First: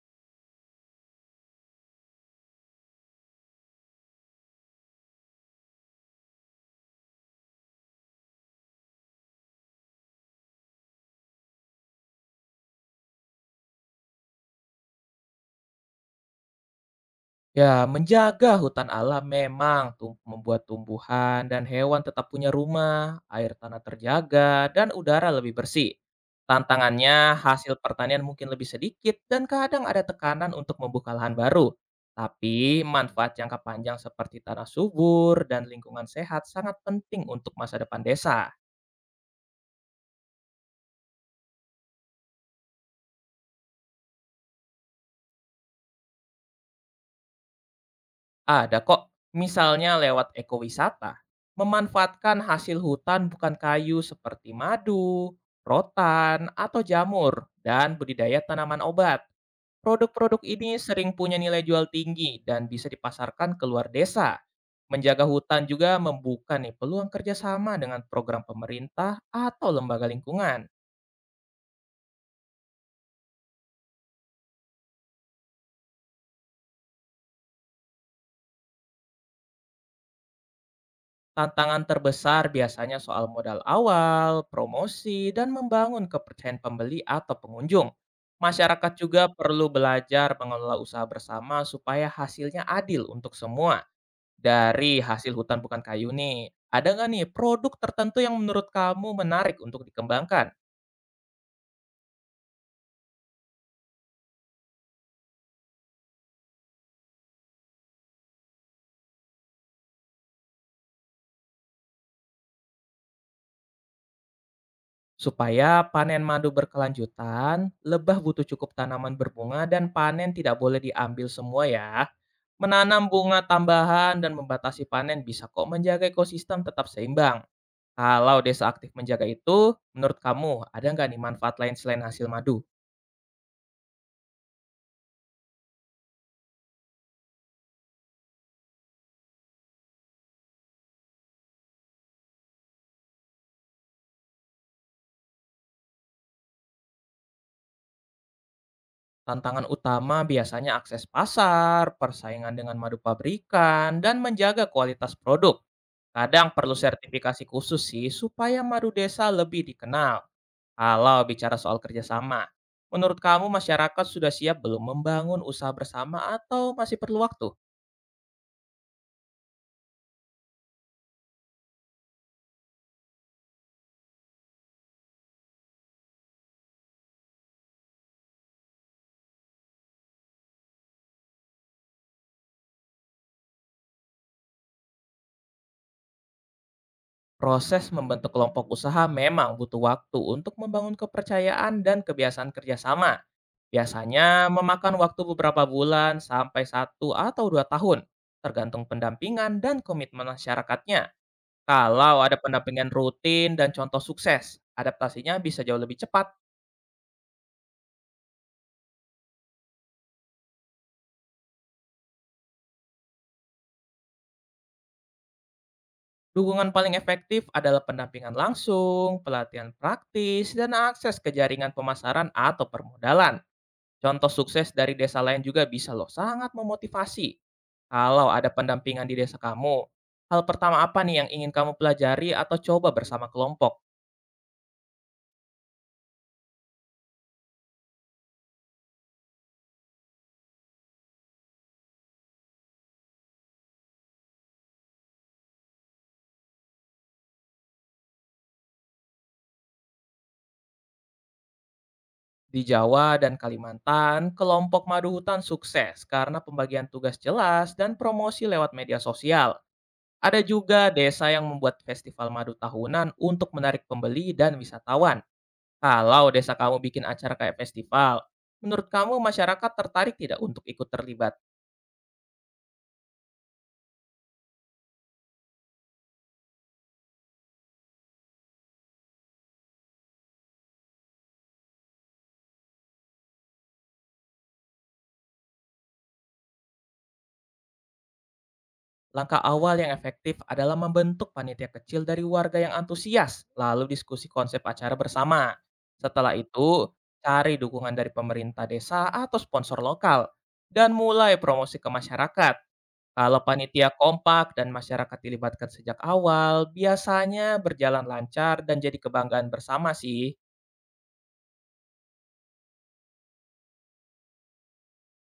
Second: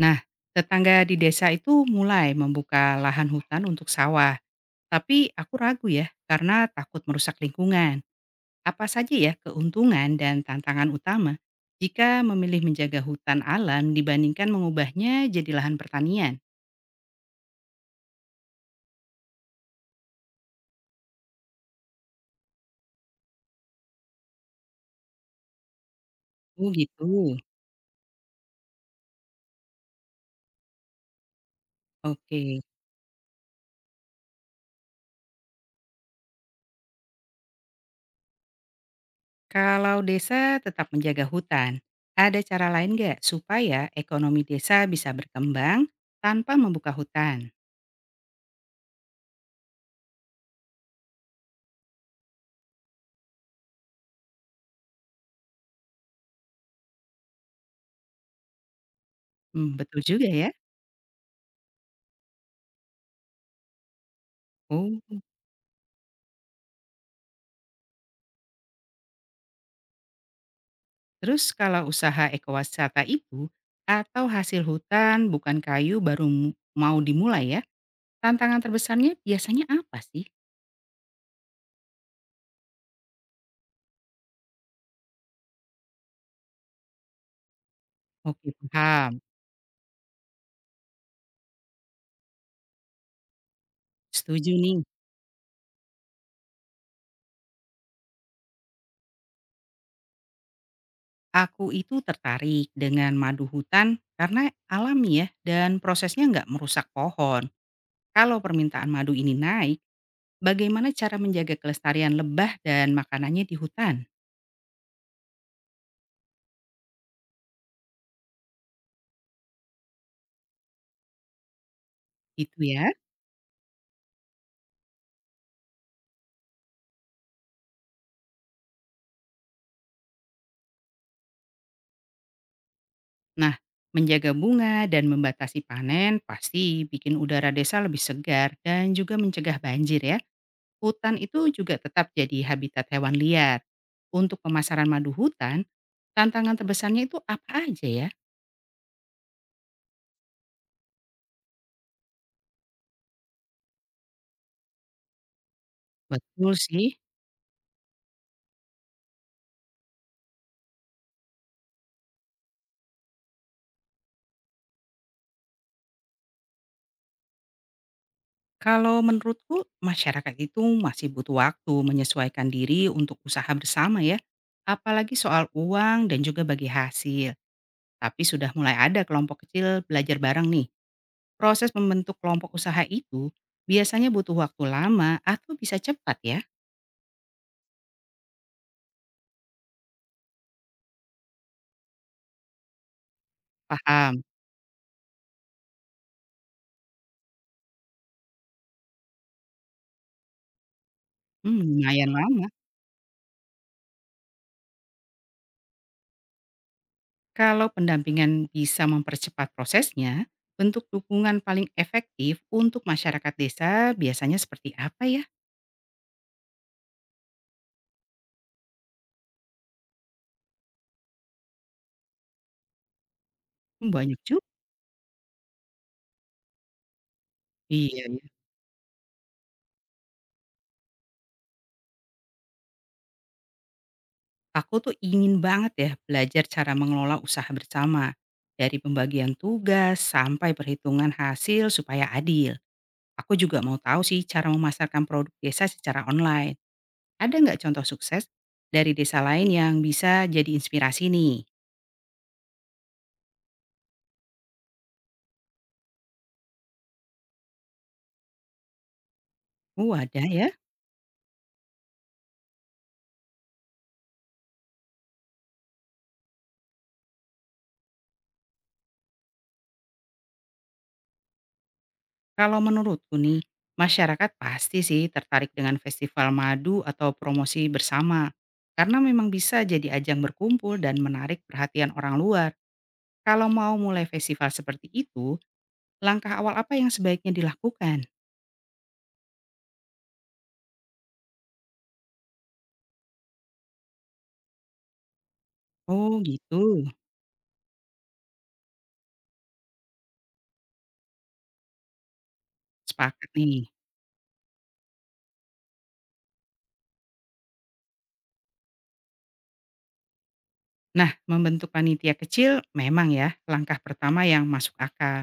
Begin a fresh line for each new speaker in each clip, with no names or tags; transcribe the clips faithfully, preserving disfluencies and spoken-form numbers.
Nah, tetangga di desa itu mulai membuka lahan hutan untuk sawah. Tapi aku ragu ya, karena takut merusak lingkungan. Apa saja ya keuntungan dan tantangan utama jika memilih menjaga hutan alam dibandingkan mengubahnya jadi lahan pertanian?
Ya, menjaga hutan alam memang tum- membuat tumbuhan dan hewan tetap punya rumah, air tanah terjaga, dan udara lebih bersih.
Oh gitu,
Tantangannya, hasil pertanian mungkin lebih sedikit dan kadang ada tekanan untuk membuka lahan baru.
oke.
Tapi, manfaat jangka panjang seperti tanah subur dan lingkungan sehat sangat penting untuk masa depan desa.
Kalau desa tetap menjaga hutan, ada cara lain nggak supaya ekonomi desa bisa berkembang tanpa membuka hutan?
Ada kok, misalnya lewat ekowisata, memanfaatkan hasil hutan bukan kayu seperti madu, rotan, atau jamur, dan budidaya tanaman obat.
Hmm, betul juga
Produk-produk
ya.
ini sering punya nilai jual tinggi dan bisa dipasarkan ke luar desa.
Oh.
Menjaga hutan juga membuka nih peluang kerjasama dengan program pemerintah atau lembaga lingkungan.
Terus kalau usaha ekowisata itu atau hasil hutan bukan kayu baru m- mau dimulai ya, tantangan terbesarnya biasanya apa sih?
Tantangan terbesar biasanya soal modal awal, promosi, dan membangun kepercayaan pembeli atau pengunjung.
Oke
Masyarakat
paham,
juga perlu belajar mengelola usaha bersama supaya hasilnya adil untuk semua.
setuju nih.
Dari hasil hutan bukan kayu nih, ada nggak nih produk tertentu yang menurut kamu menarik untuk dikembangkan?
Aku itu tertarik dengan madu hutan karena alami ya dan prosesnya nggak merusak pohon. Kalau permintaan madu ini naik, bagaimana cara menjaga kelestarian lebah dan makanannya di hutan?
Supaya panen madu berkelanjutan, lebah butuh cukup tanaman berbunga dan panen tidak boleh diambil semua ya.
Itu ya.
Menanam bunga tambahan dan membatasi panen bisa kok menjaga ekosistem tetap seimbang. Kalau desa aktif menjaga itu, menurut kamu ada nggak nih manfaat lain selain hasil madu?
Nah, menjaga bunga dan membatasi panen pasti bikin udara desa lebih segar dan juga mencegah banjir ya. Hutan itu juga tetap jadi habitat hewan liar. Untuk pemasaran madu hutan, tantangan terbesarnya itu apa aja ya?
Tantangan utama biasanya akses pasar, persaingan dengan madu pabrikan, dan menjaga kualitas produk. Kadang
Betul
perlu
sih.
sertifikasi khusus sih supaya madu desa lebih dikenal. Kalau bicara soal kerjasama, menurut kamu masyarakat sudah siap belum membangun usaha bersama atau masih perlu waktu?
Kalau menurutku, masyarakat itu masih butuh waktu menyesuaikan diri untuk usaha bersama ya. Apalagi soal uang dan juga bagi hasil. Tapi sudah mulai ada kelompok kecil belajar bareng nih. Proses membentuk kelompok usaha itu biasanya butuh waktu lama atau bisa cepat ya?
Proses membentuk kelompok usaha memang butuh waktu untuk membangun kepercayaan dan kebiasaan kerjasama.
Paham?
Biasanya memakan waktu beberapa bulan sampai satu atau dua tahun, tergantung pendampingan dan komitmen masyarakatnya.
Hmm, lumayan
Kalau ada
lama.
pendampingan rutin dan contoh sukses, adaptasinya bisa jauh lebih cepat.
Kalau pendampingan bisa mempercepat prosesnya, bentuk dukungan paling efektif untuk masyarakat desa biasanya seperti apa ya?
Dukungan paling efektif adalah pendampingan langsung, pelatihan praktis, dan akses ke jaringan pemasaran atau permodalan.
Hmm, banyak
Contoh
juga.
sukses dari desa lain juga bisa loh sangat memotivasi
Iya, ya.
kalau ada pendampingan di desa kamu. Hal pertama apa nih yang ingin kamu pelajari atau coba bersama kelompok?
Aku tuh ingin banget ya belajar cara mengelola usaha bersama. Dari pembagian tugas sampai perhitungan hasil supaya adil. Aku juga mau tahu sih cara memasarkan produk desa secara online. Ada nggak contoh sukses dari desa lain yang bisa jadi inspirasi nih?
Di Jawa dan Kalimantan, kelompok madu hutan sukses karena pembagian tugas jelas dan promosi lewat media sosial.
Oh ada
Ada
ya.
juga desa yang membuat festival madu tahunan untuk menarik pembeli dan wisatawan. Kalau desa kamu bikin acara kayak festival, menurut kamu masyarakat tertarik tidak untuk ikut terlibat?
Kalau menurutku nih, masyarakat pasti sih tertarik dengan festival madu atau promosi bersama. Karena memang bisa jadi ajang berkumpul dan menarik perhatian orang luar. Kalau mau mulai festival seperti itu, langkah awal apa yang sebaiknya dilakukan?
Langkah awal yang efektif adalah membentuk panitia kecil dari warga yang antusias, lalu diskusi konsep acara bersama.
Oh
Setelah
gitu,
itu, cari dukungan dari pemerintah desa atau sponsor lokal, dan mulai promosi ke masyarakat.
sepakat
Kalau
nih.
panitia kompak dan masyarakat dilibatkan sejak awal, biasanya berjalan lancar dan jadi kebanggaan bersama sih.
Nah, membentuk panitia kecil memang ya langkah pertama yang masuk akal.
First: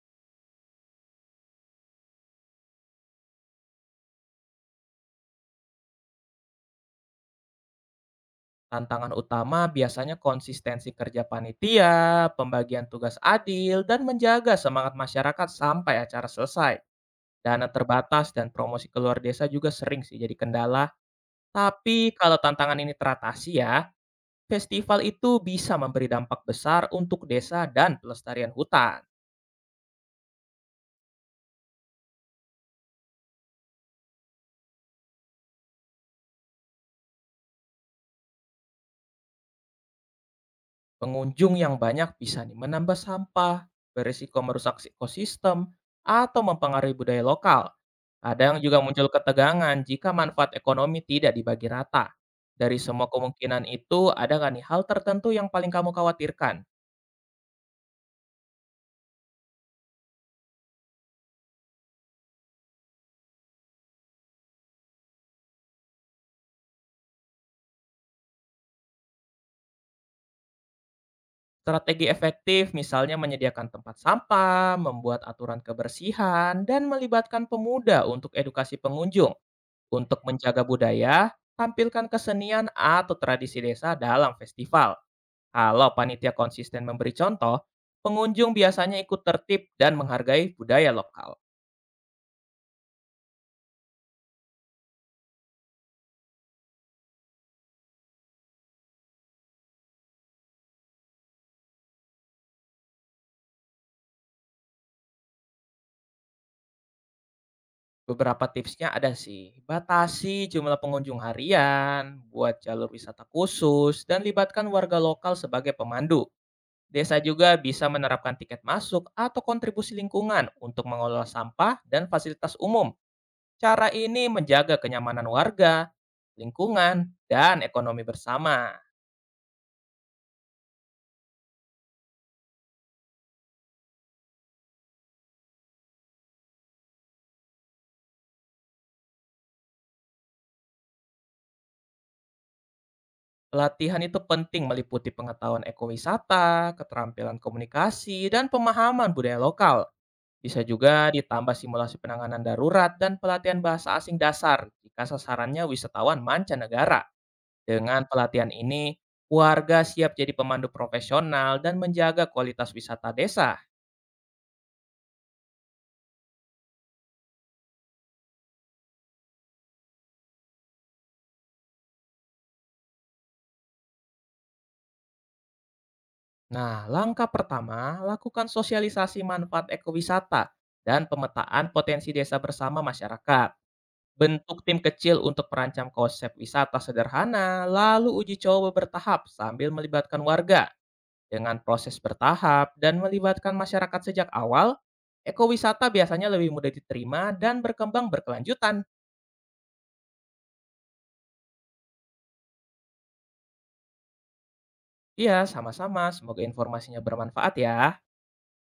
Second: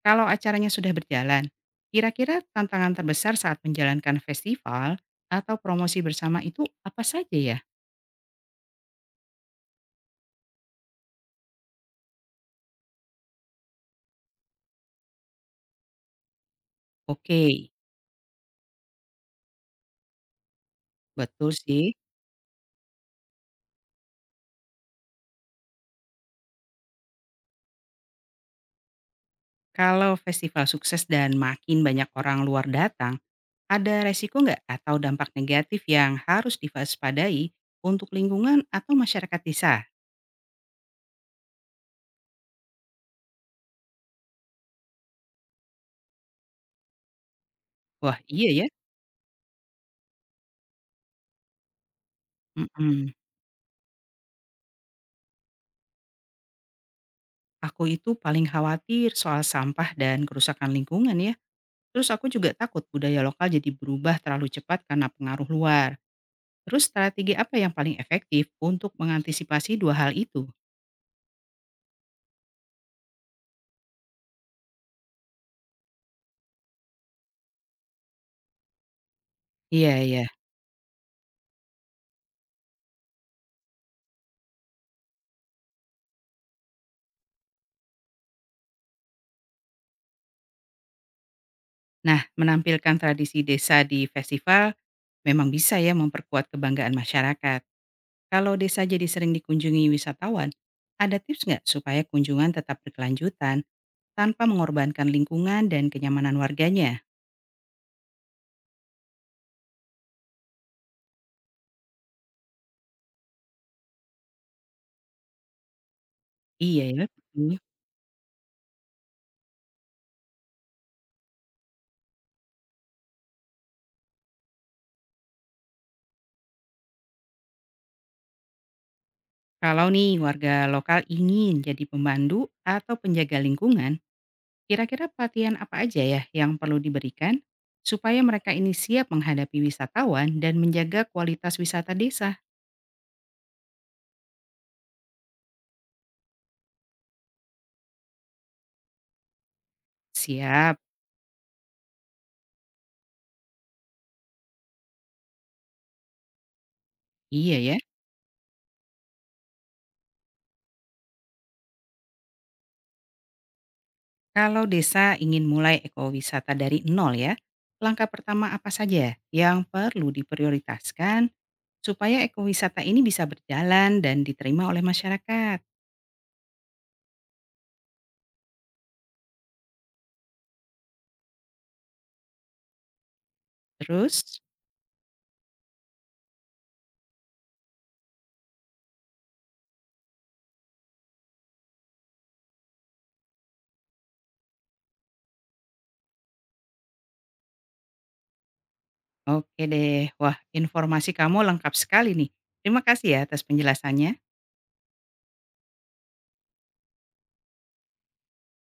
Kalau acaranya sudah berjalan, kira-kira tantangan terbesar saat menjalankan festival atau promosi bersama itu apa saja ya?
Tantangan utama biasanya konsistensi kerja panitia, pembagian tugas adil, dan menjaga semangat masyarakat sampai acara selesai.
Oke,
Dana terbatas dan promosi keluar desa juga sering sih jadi kendala.
betul sih.
Tapi kalau tantangan ini teratasi ya, festival itu bisa memberi dampak besar untuk desa dan pelestarian hutan.
Kalau festival sukses dan makin banyak orang luar datang, ada resiko nggak atau dampak negatif yang harus diwaspadai untuk lingkungan atau masyarakat desa?
Pengunjung yang banyak bisa nih menambah sampah, berisiko merusak si ekosistem, atau mempengaruhi budaya lokal.
Wah iya
Kadang
ya.
juga muncul ketegangan jika manfaat ekonomi tidak dibagi rata. Dari semua
Mm-mm.
kemungkinan itu, ada nggak nih hal tertentu yang paling kamu khawatirkan?
Aku itu paling khawatir soal sampah dan kerusakan lingkungan ya. Terus aku juga takut budaya lokal jadi berubah terlalu cepat karena pengaruh luar. Terus strategi apa yang paling efektif untuk mengantisipasi dua hal itu?
Strategi efektif misalnya menyediakan tempat sampah, membuat aturan kebersihan, dan melibatkan pemuda untuk edukasi pengunjung.
Iya,
Untuk
iya.
menjaga budaya, tampilkan kesenian atau tradisi desa dalam festival. Kalau panitia konsisten memberi contoh, pengunjung biasanya ikut tertib dan menghargai budaya lokal.
Nah, menampilkan tradisi desa di festival memang bisa ya memperkuat kebanggaan masyarakat. Kalau desa jadi sering dikunjungi wisatawan, ada tips nggak supaya kunjungan tetap berkelanjutan tanpa mengorbankan lingkungan dan kenyamanan warganya?
Beberapa tipsnya ada sih, batasi jumlah pengunjung harian, buat jalur wisata khusus, dan libatkan warga lokal sebagai pemandu.
Iya ya.
Desa juga
Hmm,
bisa menerapkan tiket masuk atau kontribusi lingkungan untuk mengelola sampah dan fasilitas umum. Cara ini menjaga kenyamanan warga, lingkungan, dan ekonomi bersama.
kalau nih warga lokal ingin jadi pemandu atau penjaga lingkungan, kira-kira pelatihan apa aja ya yang perlu diberikan supaya mereka ini siap menghadapi wisatawan dan menjaga kualitas wisata desa?
Latihan itu penting meliputi pengetahuan ekowisata, keterampilan komunikasi, dan pemahaman budaya lokal. Bisa
Siap,
juga ditambah simulasi penanganan darurat dan pelatihan bahasa asing dasar jika sasarannya wisatawan mancanegara.
iya ya.
Dengan pelatihan ini, warga siap jadi pemandu profesional dan menjaga kualitas wisata desa.
Kalau desa ingin mulai ekowisata dari nol ya, langkah pertama apa saja yang perlu diprioritaskan supaya ekowisata ini bisa berjalan dan diterima oleh masyarakat?
Nah, langkah pertama, lakukan sosialisasi manfaat ekowisata dan pemetaan potensi desa bersama masyarakat.
Terus,
Bentuk tim kecil untuk merancang konsep wisata sederhana, lalu uji coba bertahap sambil melibatkan warga. Dengan proses bertahap dan melibatkan masyarakat sejak awal, ekowisata biasanya lebih mudah diterima dan berkembang berkelanjutan.
oke deh. Wah, informasi kamu lengkap sekali nih. Terima kasih ya atas penjelasannya.
Iya, sama-sama. Semoga informasinya bermanfaat ya.